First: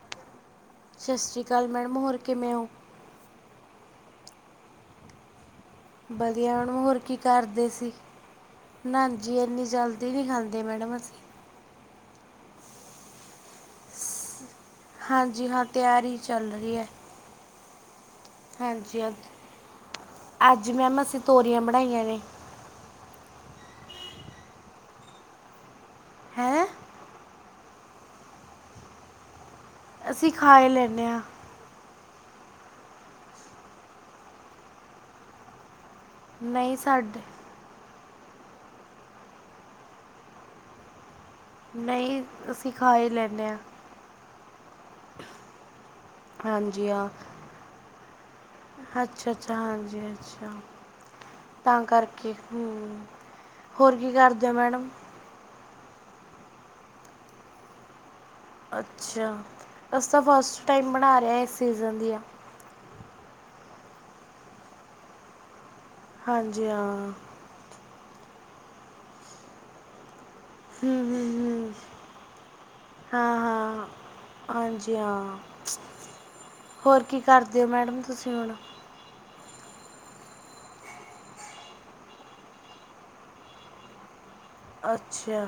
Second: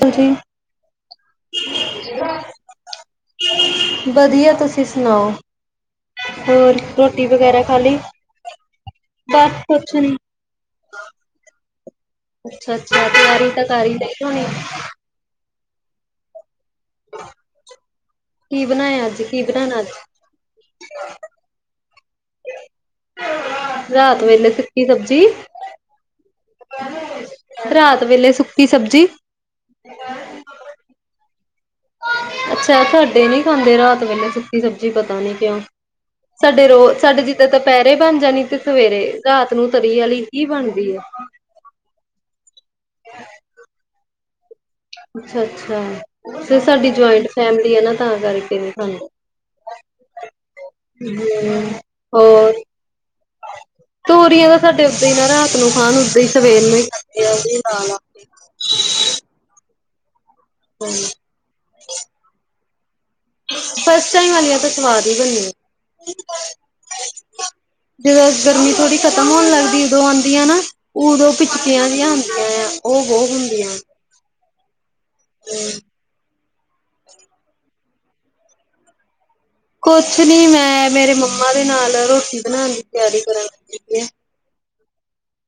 ਤੁਸੀ ਸਸ ਸ਼੍ਰੀ ਅਕਾਲ ਮੈਡਮ, ਹੋਰ ਕਿਵੇਂ ਓ? ਵਧੀਆ, ਤੁਸੀਂ ਸੁਨਾਓ। ਵਧੀਆ, ਓਨੂੰ ਹੋਰ ਕੀ ਕਰਦੇ ਖਾ ਸੀ? ਲਈ? ਨਾਂਜੀ, ਬਸ ਏਨੀ ਕੁਛ ਜਲਦੀ ਨੀ। ਨੀਂ ਖਾਂਦੇ ਮੈਡਮ ਅਸੀ। ਅੱਛਾ-ਅੱਛਾ, ਤਿਆਰੀ ਤਾਂ ਕਾਰੀ ਈ ਲਈ ਹੋਣੀ? ਹਾਂਜੀ ਹਾਂ, ਤਿਆਰੀ ਚੱਲ ਰਹੀ ਐ। [inaudible] ਕੀ ਬਣਾਇਆ ਹਾਂਜੀ, ਅੱ ਅੱਜ ਕੀ ਬਣਾਣਾ ਅੱਜ ਅੱਜ ਮੈਮ ਅਸੀਂ ਤੋਰੀਆਂ ਬਣਾਈਆਂ ਨੇ। ਰਾਤ ਵੇਲੇ ਸੁੱਕੀ ਸਬਜੀ। ਹੈਂ? ਰਾਤ ਵੇਲੇ ਸੁੱਕੀ ਸਬਜੀ? ਅਸੀਂ ਖਾ ਈ ਲੈਂਨੇ ਆਂ। ਅੱਛਾ, ਸਾਡੇ ਨੀ ਖਾਂਦੇ ਰਾਤ ਵੇਲੇ ਸੁੱਕੀ ਸਬਜੀ, ਪਤਾ ਨੀ ਕਿਉਂ। ਸਾਡੇ ਰੋ ਸਾਡੇ ਜੀ ਤੇ ਦੋਪੈਰੇ ਬਣ ਜਾਣੀ ਤੇ ਸਵੇਰੇ, ਰਾਤ ਨੂੰ ਤਰੀ ਆਲੀ ਹੀ ਬਣਦੀ ਏ। ਨਈਂ, ਅੱਸੀ ਖਾ ਈ ਲੈਂਨੇ ਆਂ। ਅੱਛਾ-ਅੱਛਾ, ਫੇ ਹਾਂਜੀ ਸਾਡੀ ਜੁਆਇੰਟ ਫੈਮਲੀ ਆ ਨਾ, ਤਾਂ ਕਰਕੇ। ਖਾਂਦੇ। ਅੱਛਾ-ਅੱਛਾ, ਹਾਂਜੀ ਅੱਛਾ, ਤਾਂ ਕਰਕੇ, ਹੋਰ ਹੂੰ। ਹੋਰ ਕੀ ਕਰਦੇ ਤੋਰੀਆਂ ਹੋ ਤਾਂ ਸਾਡੇ ਮੈਡਮ ਓ ਈ ਨਾ ਰਾਤ ਨੂੰ ਖਾਣ ਓਦਾਂ ਈਂ ਸਵੇਰ ਨੂੰ ਹੀ ਖਾਂਦੇ ਆ ਓ ਲਾ-ਲਾ। ਅੱਛਾ, ਅਸੀ ਤਾਂ ਫਸਟ ਟਾਈਮ ਬਣਾ ਰੇਆ, ਏਸ ਸੀਜਨ ਦੀਆਂ। ਫਸਟ ਟਾਈਮ ਵਾਲੀਆਂ ਤਾਂ ਸਵਾਦ ਈ ਬਣਨੀਆਂ। ਹਾਂਜੀ, ਹਾਂ। ਜਦੋਂ ਗਰਮੀ ਥੋੜੀ ਖਤਮ ਹੋਣ ਲਗਦੀ ਓਦੋਂ ਆਂਦੀ ਆ ਨਾ ਹਮ, ਉਦੋਂ ਹਮ, ਹਮ, ਪਿਚਕੀਆਂ ਦੀਆਂ ਹੁੰਦੀਆਂ ਯਾ, ਓ ਬੋਤ ਹਾਂ ਹੁੰਦੀਆਂ। ਹਾਂ ਹਾਂਜੀ ਹਾਂ, ਹੋਰ ਕੀ ਕਰਦੇ ਹੋ ਮੈਡਮ ਤੁਸੀਂ ਹੁਣ? ਕੋਛ ਨੀ ਮੈਂ ਮੇਰੇ ਮੰਮਾ ਦੇ ਨਾਲ ਰੋਟੀ ਬਣਾਣ ਦੀ ਤਿਆਰੀ ਕਰਨ ਲੱਗੀ ਦੀਆਂ। ਅੱਛਾ।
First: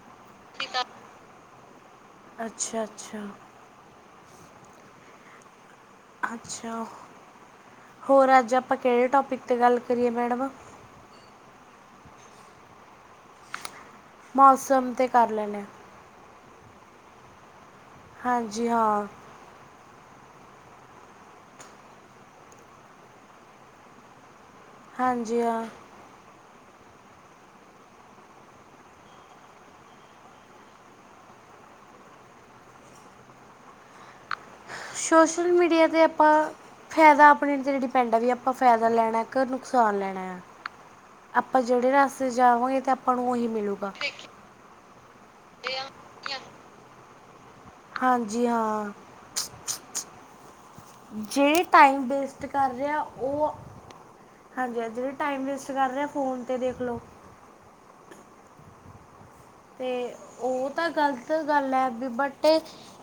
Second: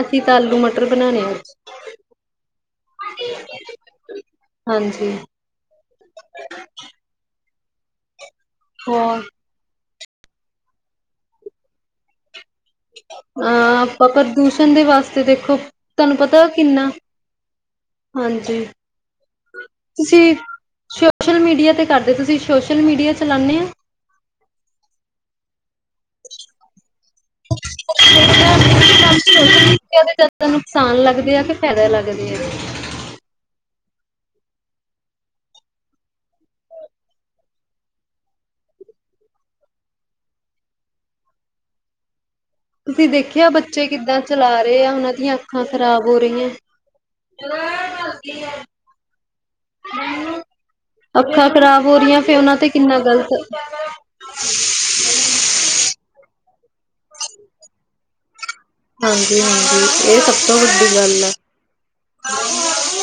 ਅਸੀਂ ਤਾ ਆਲੂ ਮਟਰ ਬਣਾਣੇ ਅੱਜ। ਅੱਛਾ-ਅੱਛਾ। ਹਾਂਜੀ। ਅੱਛਾ, ਹੋਰ ਅੱਜ ਆਪਾਂ ਕੇੜੇ ਹੋਰ ਟੋਪਿਕ 'ਤੇ ਗੱਲ ਕਰੀਏ ਮੈਡਮ? ਅਹ ਆਪਾਂ ਪ੍ਰਦੂਸ਼ਣ ਦੇ ਮੌਸਮ ਤੇ ਵਾਸਤੇ ਕਰ ਦੇਖੋ ਲੈਣੇ ਹਾਂ। ਤੁਆਨੂੰ ਪਤਾ ਕਿੰਨਾ, ਹਾਂਜੀ। ਤੁਸੀ ਸੋਸ਼ਲ ਮੀਡੀਆ ਤੇ ਕਰਦੇ, ਤੁਸੀਂ ਸੋਸ਼ਲ ਮੀਡੀਆ ਚਲਾਣੇ ਆਂ? ਹਾਂਜੀ, ਹਾਂ। [inaudible] [unintelligible] ਜਾਦਾ ਨੁਕਸਾਨ ਲੱਗਦੇ ਆ ਕਿ ਫੈਦੇ ਲੱਗਦੇ ਆ? ਸੋਸ਼ਲ ਮੀਡੀਆ ਤੇ ਆਪਾ ਫੈਦਾ ਅਪਣੇ ਤੇ ਡਿਪੈਂਡ ਆ ਵੀ ਆਪਾਂ ਫੈਦਾ ਲੈਣਾ ਕ ਨੁਕਸਾਨ ਲੈਣਾ ਆ। ਆਪਾਂ ਜੇੜੇ ਰਾਸਤੇ ਜਾਵਾਂਗੇ ਤੇ ਤੁਸੀਂ ਆਪਾਂ ਨੂੰ ਓਹੀ ਦੇਖਿਆ ਬੱਚੇ ਮਿਲੂਗਾ। ਕਿੱਦਾਂ ਚਲਾ ਰੇਆ ਉਨਾਂ ਦੀਆਂ ਅੱਖਾਂ ਖਰਾਬ ਹੋ ਰਹੀਆਂ। ਹਾਂਜੀ, ਹਾਂ [inaudible] ਅੱਖਾਂ ਜਿਹੜੇ ਖ਼ਰਾਬ ਹੋ ਟਾਈਮ ਰਹੀਆਂ ਫਿਰ ਵੇਸਟ ਉਹਨਾਂ ਤੇ ਕਰ ਰਹੇ ਕਿੰਨਾ ਆ ਗ਼ਲਤ ਉਹ, ਹਾਂਜੀ ਜਿਹੜੇ ਟਾਈਮ ਵੇਸਟ ਕਰ ਰਿਹਾ ਫੋਨ ਤੇ ਦੇਖ ਲੋ ਹਾਂਜੀ [unintelligible] ਤੇ ਉਹ ਤਾਂ ਗਲਤ ਗੱਲ ਐ ਵੀ ਬਟ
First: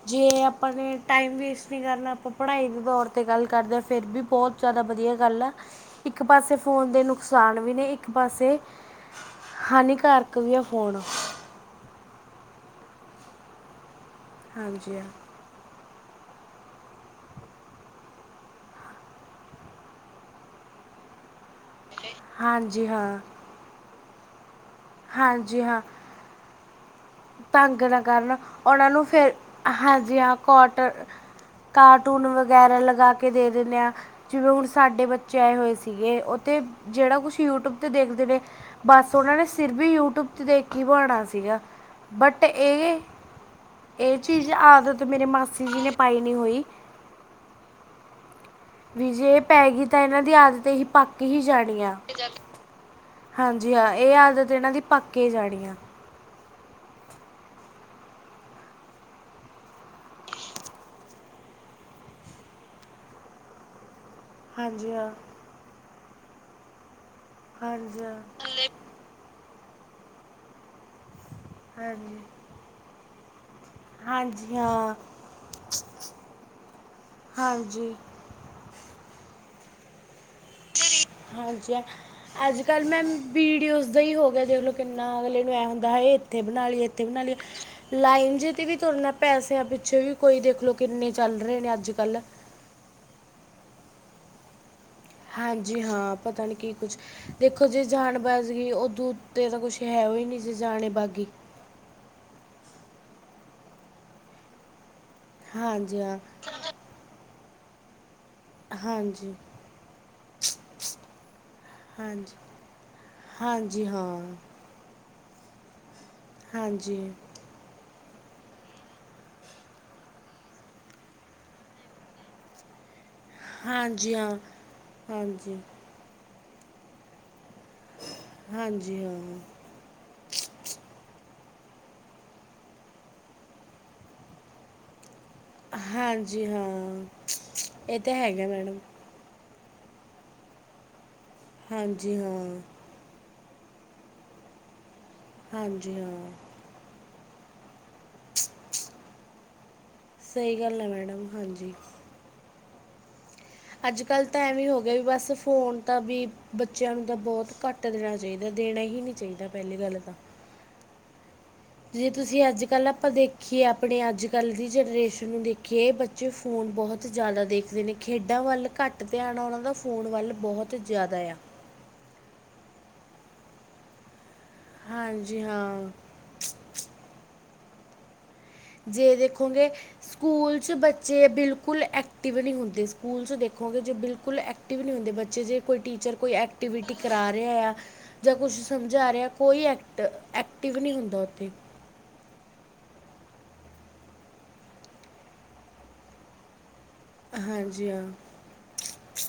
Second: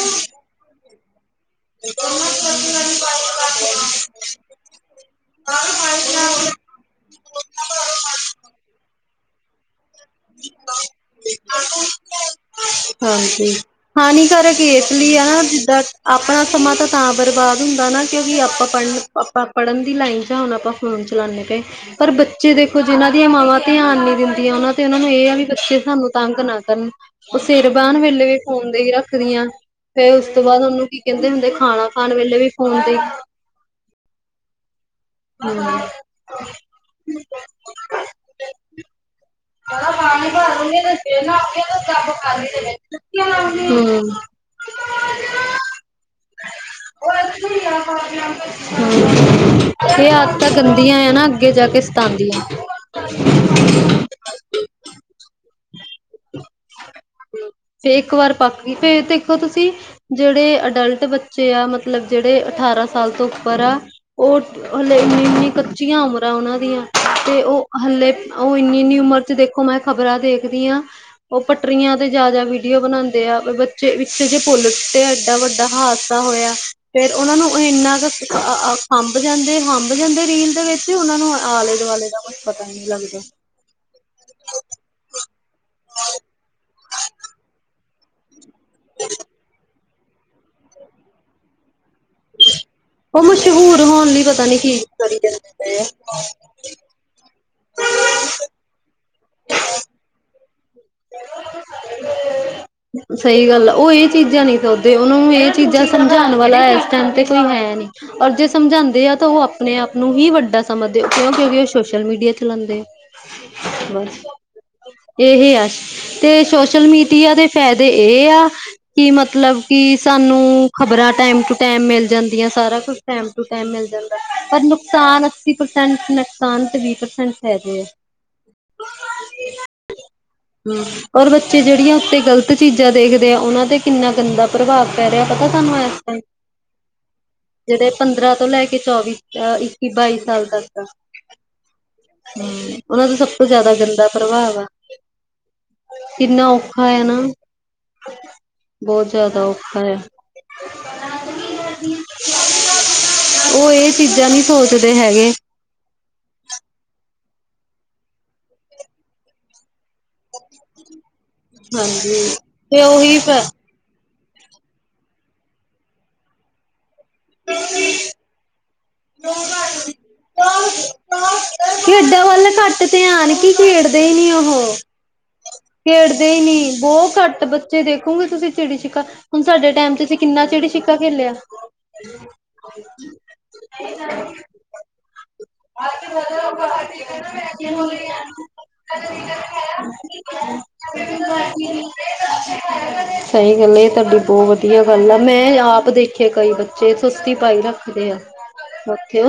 ਜੇ ਆਪਾ ਨੇ ਟਾਈਮ ਵੇਸ ਗੱਲ ਆਪਾਂ ਪੜ੍ਹਾਈ ਦੇ ਤੌਰ ਤੇ ਗੱਲ ਕਰਦੇ ਆ ਫੇਰ ਵੀ ਬਹੁਤ ਜਿਆਦਾ ਵਧੀਆ ਗੱਲ ਆ ਇੱਕ ਪਾਸੇ ਫੋਨ ਦੇ ਨੁਕਸਾਨ ਵੀ ਨੇ ਇੱਕ ਪਾਸੇ, ਹਾਨੀਕਾਰਕ ਵੀ ਆ ਫੋਨ ਹਾਂਜੀ ਹਾਨੀਕਾਰਕ ਏਸ ਹਾਂਜੀ ਹਾਂ ਲਈ ਆ ਜਿੱਦਾਂ ਆਪਣਾ ਸਮਾਂ ਤਾਂ ਬਰਬਾਦ ਹੁੰਦਾ ਨਾ ਕਿਉਂਕਿ ਆਪਾਂ ਪੜ੍ਹਨ ਆਪਾਂ ਪੜ੍ਹਨ ਦੀ ਲਾਈਨ ਚ ਹੁਣ ਆਪਾਂ ਫੋਨ ਚਲਾਣੇ ਪੇ ਪਰ ਬੱਚੇ ਦੇਖੋ ਹਾਂਜੀ ਹਾਂ ਜਿਨਾਂ ਦੀਆਂ ਮਾਵਾਂ ਧਿਆਨ ਨੀ ਦਿੰਦੀਆਂ ਉਹਨਾਂ ਤੇ ਉਹਨਾਂ ਨੂੰ ਇਹ ਆ ਵੀ ਹਾਂਜੀ ਬੱਚੇ ਹਾਂ ਸਾਨੂੰ ਤੰਗ ਨਾ ਕਰਨ ਉਹ ਸਿਰ ਤੰਗ ਬਾਣ ਨਾ ਵੇਲੇ ਕਰਨ ਵੀ ਫੋਨ ਦੇ ਉਹਨਾਂ ਹੀ ਨੂੰ ਫਿਰ ਰੱਖਦੀਆਂ ਫੇਰ ਹਾਂਜੀ ਉਸ ਹਾਂ ਤੋਂ ਬਾਅਦ ਉਹਨੂੰ ਕੋਟਨ ਕੀ ਕਹਿੰਦੇ ਹੁੰਦੇ ਖਾਣਾ ਖਾਣ ਕਾਰਟੂਨ ਵੇਲੇ ਵੀ ਵਗੈਰਾ ਫੋਨ ਤੇ ਲਗਾ ਕੇ ਦੇ ਦਿਣੇ ਆ ਜਿਵੇਂ ਹੁਣ ਸਾਡੇ ਬੱਚੇ ਆਏ ਹੋਏ ਸੀਗੇ ਉਹਤੇ ਜਿਹੜਾ ਕੁਛ ਯੂਟਿਊਬ ਤੇ ਦੇਖਦੇ ਨੇ ਬਸ ਉਹਨਾਂ ਨੇ ਸਿਰ ਵੀ ਯੂਟਿਊਬ ਤੇ ਦੇਖ ਕੇ ਹੀ ਬਾਣਾ ਸੀਗਾ ਬਟ ਇਹ ਇਹ ਚੀਜ਼ ਆਦਤ ਮੇਰੀ ਮਾਸੀ ਜੀ ਨੇ ਪਾਈ ਨੀਂ ਹੋਈ ਹੂੰ, ਵੀ ਜੇ ਪੈ ਗਈ ਤਾਂ ਇਹ ਇਹਨਾਂ ਦੀ ਆਦਤਾਂ ਆਦਤ ਹੀ ਗੰਦੀਆਂ ਆ ਪੱਕ ਨਾ ਹੀ ਅੱਗੇ ਜਾ ਕੇ ਜਾਣੀ ਆ ਆਂਦੀ ਐ ਹਾਂਜੀ ਹਾਂ ਇਹ ਆਦਤ ਇਹਨਾਂ ਦੀ ਪੱਕ ਏ ਜਾਣੀ ਆ ਫੇਰ ਇੱਕ ਵਾਰ ਪੱਕ ਗਈ ਫੇਰ ਦੇਖੋ ਤੁਸੀਂ ਜਿਹੜੇ ਅਡਲਟ ਬੱਚੇ ਆ ਮਤਲਬ ਜਿਹੜੇ ਅਠਾਰਾਂ ਸਾਲ ਤੋਂ ਉੱਪਰ ਆ ਉਹ ਹਾਂਜੀ ਹਲੇ ਹਾਂ ਇਨੀ ਇਨੀ ਕੱਚੀਆਂ ਉਮਰਾਂ ਉਹਨਾਂ ਦੀਆਂ ਤੇ ਉਹ ਹਾਂਜੀ ਹਲੇ ਹਾਂ, ਉਹ ਇੰਨੀ ਇਨੀ ਉਮਰ ਚ ਦੇਖੋ ਮੈਂ ਖ਼ਬਰਾਂ ਦੇਖਦੀ ਆ ਉਹ ਪੱਟਰੀਆਂ ਤੇ ਹਾਂਜੀ ਜਾ-ਜਾ ਵੀਡੀਓ ਬਣਾਂਦੇ ਆ ਵਿੱਚ ਜੇ ਹਾਂਜੀ ਹਾਂ [unintelligible] ਐਡਾ ਵੱਡਾ ਹਾਦਸਾ ਹੋਇਆ ਫੇਰ ਉਹਨਾ ਨੂੰ ਹਾਂਜੀ ਇੰਨਾ ਕ ਹ ਹੰਭ ਜਾਂਦੇ ਹੰਭ ਜਾਂਦੇ ਰੀਲ ਦੇ ਵਿੱਚ ਹੀ ਉਹਨਾਂ ਨੂੰ ਆਲੇ ਹਾਂਜੀ ਦੁਆਲੇ ਦਾ ਕੁਛ ਅੱਜ ਪਤਾ ਨਈ ਕੱਲ੍ਹ ਮੈਮ ਲੱਗਦਾ ਵੀਡੀਓਜ਼ ਦਾ ਹੀ ਹੋ ਗਿਆ ਦੇਖਲੋ ਕਿੰਨਾ ਅਗਲੇ ਨੂੰ ਐ ਹੁੰਦਾ ਇੱਥੇ ਬਣਾ ਲਈਏ ਇੱਥੇ ਬਣਾ ਲਈਏ ਲਾਈਨ ਤੇ ਵੀ ਤੁਰਨਾ ਪੈਸਿਆਂ ਪਿੱਛੇ ਵੀ ਕੋਈ ਦੇਖ ਲਓ ਕਿੰਨੇ ਚੱਲ ਰਹੇ ਨੇ ਅੱਜ ਕੱਲ ਉਹ ਮਸ਼ਹੂਰ ਹੋਣ ਲਈ ਪਤਾ ਨੀ ਕੀ ਕਰੀ ਜਾਂਦੇ ਪਏ ਹਾਂਜੀ, ਆ। ਹਾਂ ਪਤਾ ਨੀ ਕੀ ਕੁਛ ਦੇਖੋ ਜੇ ਜਾਣ ਬਾਜ ਗਈ ਉਦੋ ਉਤੇ ਤਾਂ ਕੁਛ ਹੈਓ ਨੀਂ ਜੇ ਜਾਣ ਬਾਗੀ। ਸਹੀ ਗੱਲ ਆ, ਉਹ ਏਹ ਚੀਜ਼ਾਂ ਨੀ ਸੋਚ ਦੇ ਉਹਨੂੰ ਇਹ ਚੀਜ਼ਾਂ ਹਾਂਜੀ ਹਾਂ ਸਮਝਾਣ ਵਾਲਾ ਇਸ ਟੈਮ ਤੇ ਕੋਈ ਹੈ ਨੀ ਔਰ ਜਿਸ ਸਮਝਾਂਦੇ ਆ ਤਾਂ ਹਾਂਜੀ ਉਹ ਆਪਣੇ ਆਪ ਨੂੰ ਹੀ ਵੱਡਾ ਸਮਝਦੇ ਕਿਉਂ ਕਿਉਂਕਿ ਉਹ ਸੋਸ਼ਲ ਮੀਡੀਆ ਹਾਂਜੀ ਚਲਾਂਦੇ ਆ ਹਾਂਜੀ ਹਾਂ। ਏਹੇ ਆ ਤੇ ਸੋਸ਼ਲ ਹਾਂਜੀ ਮੀਡੀਆ ਦੇ ਫਾਇਦੇ ਏਹ ਆ ਕੀ ਮਤਲਬ ਕਿ ਸਾਨੂੰ ਖਬਰਾਂ ਟੈਮ ਟੂ ਟੈਮ ਮਿਲ ਜਾਂਦੀਆਂ ਸਾਰਾ ਕੁ ਟੈਮ ਟੂ ਮਿਲ ਹਾਂਜੀ ਜਾਂਦਾ‌ ਹਾਂ ਪਰ ਨੁਕਸਾਨ ਅੱਸੀ ਹਾਂਜੀ ਪ੍ਰਸੈਂਟ ਨੁਕਸਾਨ ਤੇ ਵੀਹ ਪ੍ਰਸੈਂਟ ਫਾਇਦੇ ਆ। ਹਾਂਜੀ, ਹਾਂ। ਹਾ ਔਰ ਬੱਚੇ ਜਿਹੜੀਆਂ ਉੱਤੇ ਗ਼ਲਤ ਚੀਜ਼ਾਂ ਦੇਖਦੇ ਆ ਉਨਾ ਤੇ ਕਿੰਨਾ ਗੰਦਾ ਪ੍ਰਭਾਵ ਪੈ ਰਿਹਾ ਪਤਾ ਤੁਹਾਨੂੰ ਏਸ ਬਾਰੇ ਹਾਂਜੀ ਹਾਂ ਜਿਹੜੇ ਇਹ ਤਾਂ ਪੰਦਰਾਂ ਹੈਗਾ ਤੋਂ ਲੈ ਕੇ ਮੈਡਮ ਚੌਵੀ। ਇੱਕੀ, ਬਾਈ ਸਾਲ ਤੱਕ ਆ, ਹਾਂਜੀ ਹਾਂ ਹੂੰ। ਉਹਨਾ ਦਾ ਸਭ ਤੋਂ ਜਿਆਦਾ ਗੰਦਾ ਪ੍ਰਭਾਵ ਆ। ਹਾਂਜੀ ਹਾਂ ਕਿੰਨਾ ਔਖਾ ਹੈ ਨਾ ਬਹੁਤ ਜ਼ਿਆਦਾ ਔਖਾ ਹੈ। ਸਹੀ ਗੱਲ ਹੈ ਮੈਡਮ ਹਾਂਜੀ। ਉਹ ਏ ਅੱਜ ਕੱਲ੍ਹ ਚੀਜ਼ਾਂ ਤਾਂ ਨਹੀਂ ਐਵੇਂ ਹੋ ਸੋਚਦੇ ਗਿਆ ਵੀ ਬਸ ਹੈਗੇ। ਫੋਨ ਤਾਂ ਵੀ ਬੱਚਿਆਂ ਨੂੰ ਤਾਂ ਬਹੁਤ ਘੱਟ ਦੇਣਾ ਚਾਹੀਦਾ ਦੇਣਾ ਹੀ ਨਹੀਂ ਚਾਹੀਦਾ ਪਹਿਲੀ ਗੱਲ ਤਾਂ। ਜੇ ਹਾਂਜੀ ਤੁਸੀਂ ਅੱਜ ਤੇ ਕੱਲ੍ਹ ਆਪਾਂ ਉਹੀ ਦੇਖੀਏ ਆਪਣੇ ਅੱਜ ਕੱਲ੍ਹ ਦੀ ਜਨਰੇਸ਼ਨ ਨੂੰ ਦੇਖੀਏ ਬੱਚੇ ਫੋਨ ਬਹੁਤ ਬਹੁਤ ਜ਼ਿਆਦਾ ਦੇਖਦੇ ਨੇ ਖੇਡਾਂ ਵੱਲ ਘੱਟ ਧਿਆਨ ਆ ਉਹਨਾਂ ਦਾ ਫੋਨ ਵੱਲ ਬਹੁਤ ਜ਼ਿਆਦਾ ਆ। ਖੇਡਾਂ ਵੱਲ ਘੱਟ ਧਿਆਨ ਕੀ ਖੇਡਦੇ ਹੀ ਨੀ ਉਹ। ਹਾਂਜੀ ਹਾਂ। [unintelligible] ਨੀ ਬਹੁਤ ਘੱਟ ਬੱਚੇ ਦੇਖੋਗੇ ਤੁਸੀਂ ਚਿੜੀ ਛਿੱਕਾ ਜੇ ਹੁਣ ਦੇਖੋਗੇ ਸਾਡੇ ਟਾਈਮ ਤੇ ਅਸੀਂ ਕਿੰਨਾ ਸਕੂਲ ਚਿੜੀ ਚ ਛਿੱਕਾ ਬੱਚੇ ਬਿਲਕੁਲ ਐਕਟਿਵ ਨਹੀਂ ਹੁੰਦੇ ਸਕੂਲ ਚ ਦੇਖੋਗੇ ਜੇ ਬਿਲਕੁਲ ਐਕਟਿਵ ਨਹੀਂ ਹੁੰਦੇ ਬੱਚੇ ਜੇ ਕੋਈ ਟੀਚਰ ਕੋਈ ਐਕਟੀਵਿਟੀ ਕਰਾ ਰਿਹਾ ਆ ਜਾਂ ਖੇਲਿਆ ਕੁਛ ਸਮਝਾ ਰਿਹਾ ਕੋਈ ਐਕਟ ਐਕਟਿਵ ਨਹੀਂ ਹੁੰਦਾ ਉੱਥੇ। ਸਹੀ ਗੱਲ ਹੈ [unintelligible] ਬਹੁਤ ਵਧੀਆ ਗੱਲ ਏ ਮੈਂ ਆਪ ਦੇਖਿਆ ਕਈ ਬੱਚੇ ਚੇ ਸੁਸਤੀ ਪਾਈ ਹਾਂਜੀ ਹਾਂ ਰੱਖਦੇ ਆ [unintelligible]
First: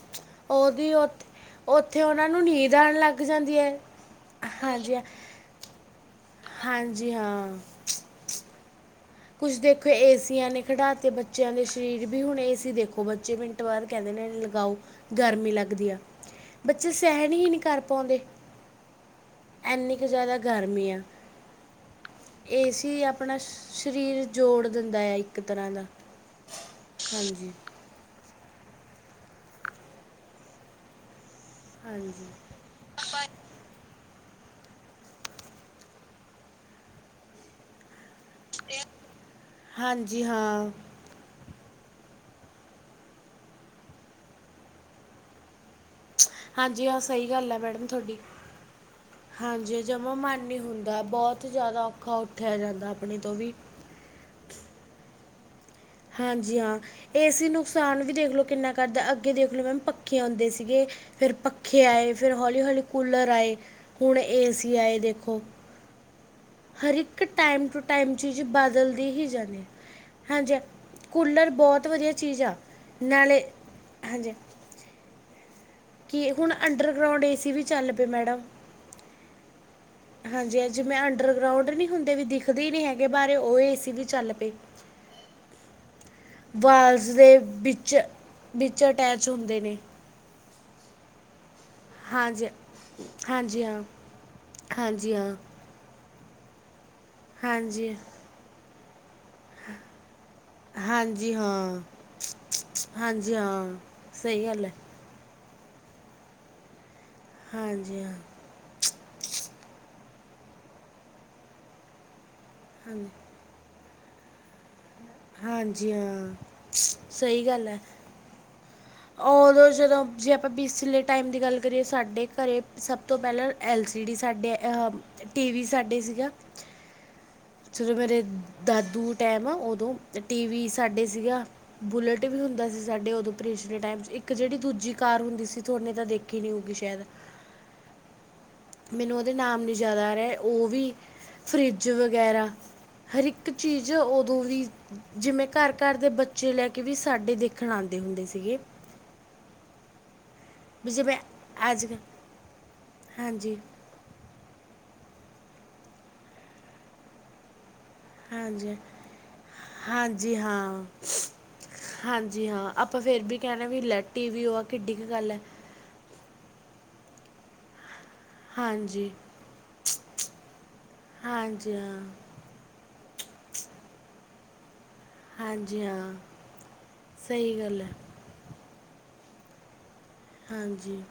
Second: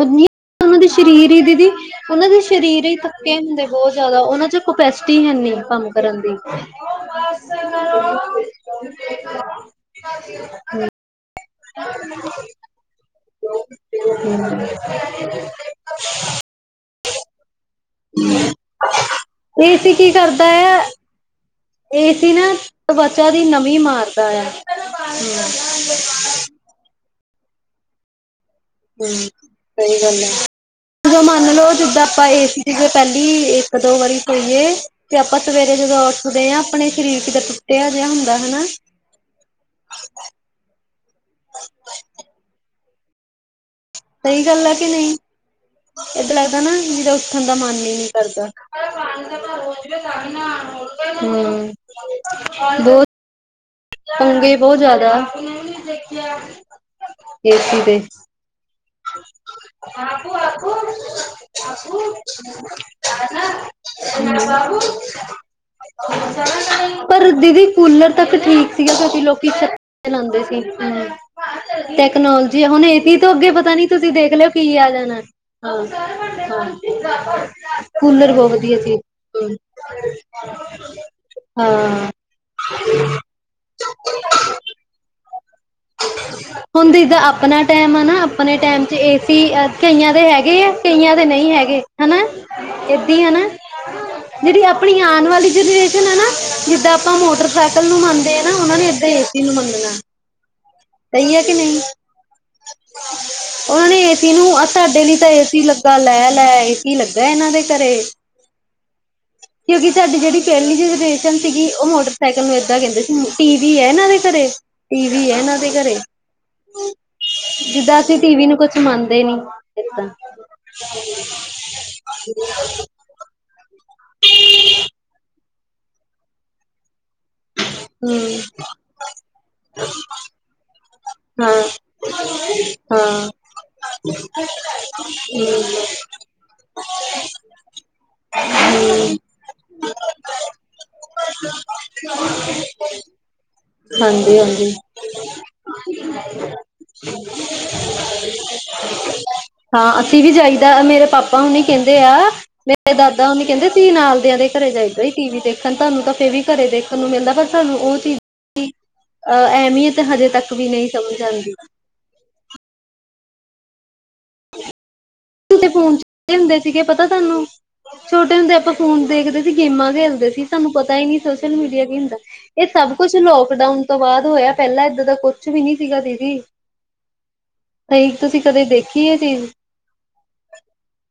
ਉਹਨਾਂ ਦੇ ਉਹਦੀ ਉੱਥੇ ਸਰੀਰ ਹੀ ਦੀਦੀ ਉੱਥੇ ਉਹਨਾਂ ਦੇ ਨੂੰ ਨੀਂਦ ਸਰੀਰ ਹੀ ਆਉਣ ਲੱਗ ਥੱਕੇ ਜਾਂਦੀ ਹੁੰਦੇ ਹੈ ਬਹੁਤ ਜ਼ਿਆਦਾ ਉਹਨਾਂ ਚ ਹਾਂਜੀ ਹਾਂ। ਕਪੈਸ ਟੀ ਹੈਨੀ ਕੰਮ ਕਰਨ ਦੀ ਹਾਂਜੀ ਹਾਂ ਕੁਝ ਦੇਖੋ ਏਸੀਆਂ ਨੇ ਘਟਾ ਤੇ ਬੱਚ ਬੱਚਿਆਂ ਦੇ ਸਰੀਰ ਵੀ ਹੁਣ ਏ ਸੀ ਦੇਖੋ ਬੱਚੇ ਮਿੰਟ ਬਾਅਦ ਕਹਿੰਦੇ ਨੇ ਲਗਾਓ ਗਰਮੀ ਲੱ ਗਦੀ ਆ ਬੱਚੇ ਸਹਿਣ ਹੀ ਨੀ ਕਰ ਪਾਉਂਦੇ ਏਸੀ ਇਨੀ ਕੁ ਕੀ ਜ਼ਿਆਦਾ ਕਰਦਾ ਹੈ ਗਰਮੀ ਆ। ਏਸੀ ਨਾ ਏ ਸੀ ਤਵਚਾ ਆਪਣਾ ਦੀ ਨਮੀ ਸ਼ਰੀਰ ਮਾਰਦਾ ਆ ਜੋੜ ਦਿੰਦਾ ਹੈ ਇੱਕ ਤਰ੍ਹਾਂ ਦਾ। ਹਾਂਜੀ। ਹਮ ਸਹੀ ਗੱਲ ਹੈ ਜਦੋਂ ਮੰਨ ਲਓ ਜਿੱਦਾਂ ਹਾਂਜੀ ਆਪਾਂ ਏ ਸੀ ਚੀਜ਼ ਪਹਿਲੀ ਇੱਕ ਦੋ ਵਾਰੀ ਸੋਈਏ ਤੇ ਆਪਾਂ ਸਵੇਰੇ ਜਦੋਂ ਉੱਠਦੇ ਹਾਂ ਆਪਣੇ ਸ਼ਰੀਰ ਕਿਦਾ ਟੁੱਟਿਆ ਜਿਹਾ ਹੁੰਦਾ ਹਨਾ ਹਾਂਜੀ ਹਾਂ। ਸਹੀ ਗੱਲ ਹੈ ਕਿ ਨਹੀਂ? ਏਦਾਂ ਲੱਗਦਾ ਨਾ ਹਾਂਜੀ ਹਾਂ ਜਿਦਾਂ ਸਹੀ ਉੱਠਣ ਗੱਲ ਦਾ ਹੈ ਮਨ ਮੈਡਮ ਹੀ ਨੀ ਤੁਹਾਡੀ ਕਰਦਾ। ਹਾਂਜੀ ਜਮਾ ਮਨ ਨਹੀਂ ਹੁੰਦਾ ਬਹੁਤ ਹਮ ਜ਼ਿਆਦਾ ਔਖਾ ਉੱਠਿਆ ਜਾਂਦਾ ਬਹ ਆਪਣੇ ਤੋਂ ਵੀ [unintelligible] ਬਹੁਤ ਜ਼ਿਆਦਾ। ਹਾਂਜੀ ਹਾਂ ਏ ਸੀ ਏਸੀ ਦੇ। ਨੁਕਸਾਨ ਵੀ ਦੇਖ ਲਓ ਕਿੰਨਾ ਕ ਰਦਾ ਅੱਗੇ ਦੇਖ ਲਓ ਮੈਮ ਪੱਖੇ ਹੋਓਂਦੇ ਸੀਗੇ ਫੇਰ ਪੱਖੇ ਆਏ ਫੇਰ ਹੌਲੀ ਹੌਲੀ ਕੂਲਰ ਆਏ ਹੁਣ ਏਸੀ ਆਏ ਦੇਖੋ। ਹਰ ਇੱਕ ਪਰ ਦੀਦੀ ਟਾਈਮ ਟੂ ਕੂਲਰ ਟਾਈਮ ਤੱਕ ਚੀਜ਼ ਠੀਕ ਸੀਗਾ ਬਦਲਦੀ ਸਬੀ ਹੀ ਲੋਕੀ ਜਾਂਦੀ ਲਉਦੇ ਹਾਂਜੀ ਸੀ ਹਮ ਕੂਲਰ ਬਹੁਤ ਵਧੀਆ ਚੀਜ਼ ਆ ਟੈਕਨੋਲਜੀ ਹੁਣ ਏਸੀ ਤੋਂ ਨਾਲੇ ਅੱਗੇ ਪਤਾ ਪਤਾ ਨੀ ਤੁਸੀਂ ਦੇਖ ਹਾਂਜੀ ਲਿਓ ਕੀ ਆ ਜਾਣਾ। ਹਾਂ ਕਿ ਹੁਣ ਹਾਂ ਅੰਡਰਗਰਾਊਂਡ ਏ ਸੀ ਵੀ ਚੱਲ ਪਏ ਕੂਲਰ ਬਹੁਤ ਵਧੀਆ ਸੀ [unintelligible] ਹਾਂਜੀਹਾਂਜੀ ਜਿਵੇਂ ਅੰਡਰਗਰਾਉਂਡ ਨੀ ਹਾਂ ਹੁੰਦੇ ਵੀ ਦਿਖਦੇ ਹੀ ਨੀ ਹੈਗੇ ਬਾਹਰੇ ਉਹ ਏ ਸੀ ਵੀ ਚੱਲ ਪਏ। ਹੁਣ ਵਾਲਸ ਜਿੱਦਾਂ ਦੇ ਆਪਣਾ ਵਿੱਚ ਟੈਮ ਐ ਨਾ ਆਪਣੇ ਵਿੱਚ ਟੈਮ ਚ ਏ ਅਟੈਚ ਸੀ ਹੁੰਦੇ ਨੇ ਕਈਆਂ ਦੇ ਹੈਗੇ ਐ ਕਈਆਂ ਦੇ ਨਹੀਂ ਹੈਗੇ। ਹੈਨਾ ਹਾਂਜੀ ਏਦੀ ਏ ਨਾ ਹਾਂਜੀ ਹਾਂ ਜਿਹੜੀ ਆਪਣੀ ਹਾਂਜੀ ਆਉਣ ਹਾਂ ਵਾਲੀ ਜਨਰੇਸ਼ਨ ਨਾ ਜਿੱਦਾਂ ਆਪਾਂ ਮੋਟਰਸਾਈਕਲ ਹਾਂਜੀ ਨੂੰ ਮੰਗਦੇ ਆ ਨਾ ਉਹਨਾ ਨੇ ਏਦਾਂ ਏ ਸੀ ਨੂੰ ਮੰਗਨਾ। ਹਾਂਜੀ ਹਾਂ। ਹਾਂਜੀ ਉਹਨਾਂ ਨੇ ਹਾਂ ਏਸੀ ਸਹੀ ਨੂੰ ਗੱਲ ਅ ਹੈ ਸਾਡੇ ਲਈ ਤਾਂ ਏਸੀ ਲੱ ਗਾ ਲੈ ਲੈ ਏਸੀ ਲੱਗਾ ਇਹਨਾਂ ਦੇ ਘਰੇ ਹਾਂਜੀ ਹਾਂ ਕਿਉਂਕਿ ਸਾਡੀ ਜਿਹੜੀ ਪਹਿਲੀ ਜਨਰੇਸ਼ਨ ਸੀਗੀ ਉਹ ਮੋਟਰਸਾਈਕਲ ਨੂੰ ਏਦਾਂ ਹਾਂਜੀ ਕਹਿੰਦੇ ਸੀ ਮ ਟੀਵੀ ਐ ਇਹਨਾ ਦੇ ਘਰੇ ਟੀ ਵੀ ਹੈ ਇਹਨਾਂ ਦੇ ਹਾਂਜੀ ਘਰੇ ਹਾਂ ਸਹੀ ਗੱਲ ਐ ਜਿੱਦਾਂ ਅਸੀਂ ਟੀਵੀ ਨੂੰ ਕੁਛ ਮੰਨ ਉਦੋਂ ਜਦੋਂ ਜੇ ਆਪਾਂ ਪਿਸਲੇ ਟਾਇਮ ਦੀ ਗੱਲ ਕਰੀਏ ਸਾਡੇ ਘਰ ਸਭ ਤੋਂ ਪਹਿਲਾਂ ਐਲ ਸੀਡੀ ਸਾਡੇ ਅ ਟੀ ਵੀ ਸਾਡੇ ਸੀਗਾ ਜਦੋਂ ਮੇਰੇ ਹਮ ਦਾਦੂ ਟੈਮ ਉਦੋਂ ਟੀਵੀ ਸਾਡੇ ਸੀਗਾ ਹਾਂ ਬੁਲੇਟ ਵੀ ਹੁੰਦਾ ਸੀ ਸਾਡੇ ਹਾਂ ਉਦੋਂ ਪਰੇਸਨੇ ਟੈਮ ਇੱਕ ਜਿਹੜੀ ਦੂਜੀ ਕਾਰ ਹੁੰਦੀ ਸੀ ਥੋਨੇ ਤਾਂ ਦੇਖੀ ਨੀ ਹੋਊਗੀ ਸ਼ੈਦ [unintelligible] ਮੈਨੂੰ ਉਹਦੇ ਨਾਮ ਨੀ ਯਾਦ ਆ ਰਿਹਾ ਉਹ ਵੀ ਫਰਿੱਜ ਵਗੈਰਾ ਹਰ ਇਕ ਚੀਜ਼ ਹਾਂਜੀ ਉਦੋਂ ਵੀ ਹਾਂਜੀ ਜਿਵੇਂ ਘਰ ਘਰ ਦੇ ਬੱਚੇ ਲੈਕੇ ਵੀ ਸਾਡੇ ਦੇਖਣ ਆਦੇ ਹੁੰਦੇ ਸੀਗੇ ਹਾਂ ਅਸੀਂ ਵੀ ਜਾਈ ਵੀ ਮੇਰੇ ਜਿਵੇਂ ਪਾਪਾ ਹੋਨੀ ਅੱਜ ਕਹਿੰਦੇ ਕੱਲ੍ਹ ਆ ਮੇਰੇ ਦਾਦਾ ਹੋਨੀ ਹਾਂਜੀ, ਕਹਿੰਦੇ ਸੀਂ ਨਾਲਦਿਆਂ ਦੇ ਘਰੇ ਜਾਈ [unintelligible] ਟੀਵੀ ਦੇਖਣ ਤੁਹਾਨੂੰ ਤਾਂ ਫੇਰ ਵੀ ਘਰੇ ਦੇਖਣ ਨੂੰ ਮਿਲਦਾ ਪਰ ਸਾਨੂੰ ਉਹ ਚੀਜ ਦੀ ਹਾਂਜੀ, ਅ ਅਹਿਮੀਅਤ ਹਜੇ ਹਾਂਜੀ ਤੱਕ ਵੀ ਹਾਂ, ਨਹੀ ਸਮਝ ਆਂਦੀ ਹਾਂਜੀ ਹਾਂ ਆਪਾਂ ਫੇਰ ਵੀ ਕਹਿਣੇ ਆ ਵੀ ਲੈ ਟੀਵੀ ਓ ਆ ਕਿੱਡੀ ਕ ਗੱਲ ਐ ਤੁਸੀਂ ਫੋਨ ਚ ਵੀ ਹੁੰਦੇ ਸੀਗੇ ਪਤਾ ਤੁਹਾਨੂੰ ਛੋਟੇ ਹੁੰਦੇ ਆਪਾਂ ਫੋਨ ਹਾਂਜੀ, ਦੇਖਦੇ ਸੀ ਗੇਮਾਂ ਖੇਲਦੇ ਸੀ ਸਾਨੂੰ ਪਤਾ ਈ ਨੀ ਸੋਸ਼ਲ ਹਾਂਜੀ ਮੀਡੀਆ ਕੀ ਹਾਂ, ਹੁੰਦਾ ਇਹ ਸਭ ਕੁਛ ਲੋਕਡਾਊਨ ਤੋਂ ਬਾਅਦ ਹੋਇਆ ਪਹਿਲਾਂ ਇੱਦਾਂ ਦਾ ਕੁਛ ਵੀ ਨੀ ਹਾਂਜੀ ਸੀਗਾ ਹਾਂ, ਦੀਦੀ ਸਹੀ ਗੱਲ ਐ। ਨਹੀਂ ਤੁਸੀਂ ਕਦੇ ਦੇਖੀ ਇਹ ਚੀਜ਼ ਹਾਂਜੀ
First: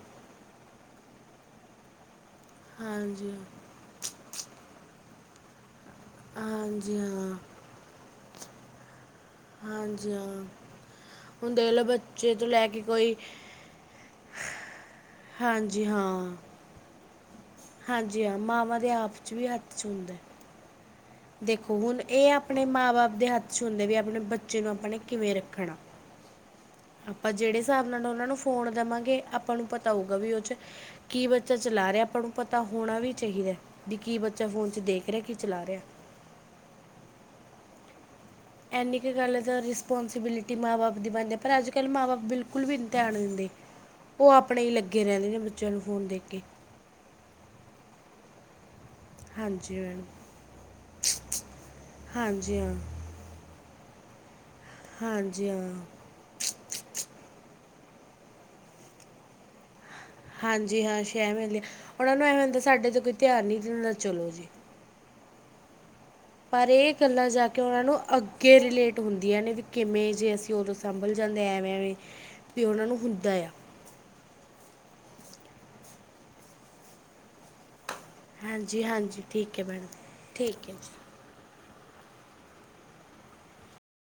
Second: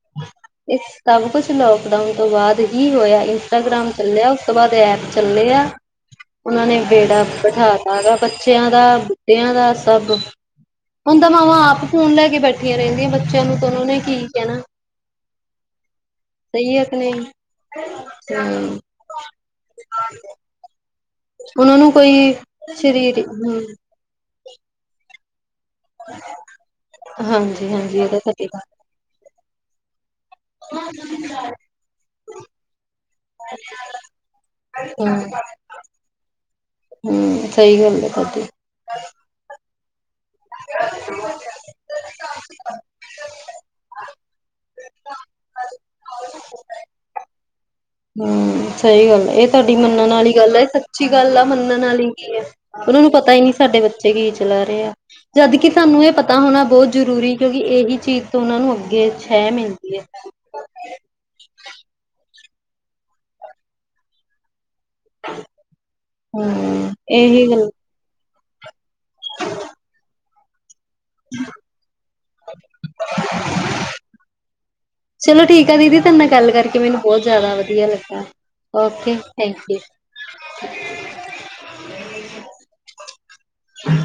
ਇਹ ਸਭ ਕੁਛ ਲੌਕਡਾਊਨ ਤੋਂ ਬਾਅਦ ਹੀ ਹੋਇਆ ਹਾਂਜੀ, ਇੰਸਟਾਗ੍ਰਾਮ ਚੱਲਿਆ ਉਸ ਤੋਂ ਬਾਅਦ ਐ ਐਪ ਚੱਲੇ ਆ ਉਹਨਾਂ ਨੇ ਹਾਂਜੀ ਬੇੜਾ ਹਾਂ, ਬਠਾਤਾ ਗਾ ਬੱਚਿਆਂ ਦਾ ਬੁੱਢਿਆਂ ਦਾ ਸਭ ਹਾਂਜੀ ਹਾਂ। ਹੁਣ ਤਾਂ ਮਾਵਾਂ ਦੇਖ ਆਪ ਲੋ ਫੋਨ ਲੈ ਬੱਚੇ ਕੇ ਤੋਂ ਬੈਠੀਆਂ ਰਹਿੰਦੀਆਂ ਕੋਈ ਬੱਚਿਆਂ ਨੂੰ ਉਹਨੋ ਨੇ ਕੀ ਕਹਿਣਾ ਹਾਂਜੀ ਹਾਂ, ਸਹੀ ਐ ਕਿ ਨਹੀਂ ਹਾਂਜੀ ਹਾਂ ਹਮ ਮਾਵਾਂ ਦੇ ਆਪ ਚ ਵੀ ਹੱਥ ਚ ਹੁੰਦੈ ਦੇਖੋ ਉਹਨਾਂ ਨੂੰ ਹੁਣ ਇਹ ਕੋਈ ਆਪਣੇ ਮਾਂ-ਬਾਪ ਸਰੀਰ ਦੇ ਹੱਥ ਚ ਹਮ ਹੁੰਦਾ ਵੀ ਆਪਣੇ ਬੱਚੇ ਨੂੰ ਆਪਾਂ ਨੇ ਕਿਵੇਂ ਰੱਖਣਾ ਆਪਾਂ ਜਿਹੜੇ ਹਾਂਜੀ ਹਿਸਾਬ ਹਾਂਜੀ ਨਾਲ ਇਹਦਾ ਉਹਨਾਂ ਤਾਂ ਨੂੰ ਠੀਕ ਫੋਨ ਦਵਾਂਗੇ ਆਪਾਂ ਨੂੰ ਪਤਾ ਹੋਊਗਾ ਵੀ ਉਹ ਚ ਕੀ ਬੱਚਾ ਚਲਾ ਰਿਹਾ ਆਪਾਂ ਨੂੰ ਪਤਾ ਹੋਣਾ ਵੀ ਚਾਹੀਦੈ ਵੀ ਕੀ ਬੱਚਾ ਫੋਨ ਚ ਦੇਖ ਰਿਹਾ ਕੀ ਚਲਾ ਰਿਹਾ ਹੂੰ ਸਹੀ ਗੱਲ ਐ ਤੁਹਾਡੀ ਇੰਨੀ ਕ ਗੱਲ ਐ ਤਾਂ ਰਿਸਪੋਂਸੀਬਿਲਿਟੀ ਮਾਂ ਬਾਪ ਦੀ ਬਣਦੀ ਆ ਪਰ ਅੱਜ ਕੱਲ ਮਾਂ ਬਾਪ ਬਿਲਕੁਲ ਵੀ ਧਿਆਨ ਨੀ ਦਿੰਦੇ, ਉਹ ਆਪਣੇ ਹੀ ਲੱਗੇ ਰਹਿੰਦੇ ਨੇ ਬੱਚਿਆਂ ਨੂੰ ਫੋਨ ਦੇ ਕੇ ਹੂੰ ਸਹੀ ਗੱਲ ਏ‌ ਇਹ ਤੁਹਾਡੀ ਹਾਂਜੀ ਮੈਡਮ ਮੰਨਣ ਵਾਲੀ ਗੱਲ ਐ ਇਹ ਸੱਚੀ ਗੱਲ ਆ ਮੰਨਣ ਵਾਲੀ ਕੀ ਆ ਹਾਂਜੀ ਹਾਂ ਉਹਨਾਂ ਨੂੰ ਪਤਾ ਹੀ ਨੀ ਸਾਡੇ ਬੱਚੇ ਕੀ ਚਲਾ ਰਹੇ ਆ ਹਾਂਜੀ ਜਦਕਿ ਹਾਂ ਸਾਨੂੰ ਇਹ ਪ ਤਾ ਹੋਣਾ ਬਹੁਤ ਜ਼ਰੂਰੀ ਕਿਉਂਕਿ ਇਹੀ ਚੀਜ਼ ਤੋਂ ਉਹਨਾ ਨੂੰ ਅੱਗੇ ਛਾਇਆ ਮਿਲਦੀ ਐ ਹਾਂਜੀ ਹਾਂ ਸ਼ੈਅ ਮਿਲ ਉਹਨਾਂ ਨੂੰ ਐਵੇਂ ਹੁੰਦਾ ਸਾਡੇ ਤੇ ਕੋਈ ਧਿਆਨ ਨਹੀਂ ਦਿੰ ਚਲੋ ਜੀ [inaudible] ਪਰ ਹੂੰ ਇਹ ਗੱਲਾਂ ਇਹੀ ਜਾ ਕੇ ਗੱਲ ਉਹਨਾਂ ਨੂੰ ਅੱਗੇ ਰਿਲੇਟ ਹੁੰਦੀਆਂ ਵੀ ਕਿਵੇਂ ਜੇ ਅਸੀਂ ਉਦੋਂ ਸੰਭਲ ਜਾਂਦੇ ਐਵੇਂ ਐਵੇਂ ਵੀ ਉਹਨਾਂ ਨੂੰ ਹੁੰਦਾ ਆ ਚਲੋ ਠੀਕ ਆ ਦੀਦੀ ਤਾਨ ਨਾਲ ਗੱਲ ਕਰਕੇ ਮੈਨੂੰ ਬੌਤ ਜਆਦਾ ਵਧੀਆ ਲੱਗਾ। ਹਾਂਜੀ ਓਕੇ ਹਾਂਜੀ ਠੀਕ ਏ ਥੈਂਕ ਯੂ। ਮੈਡਮ ਠੀਕ ਐ ਜੀ।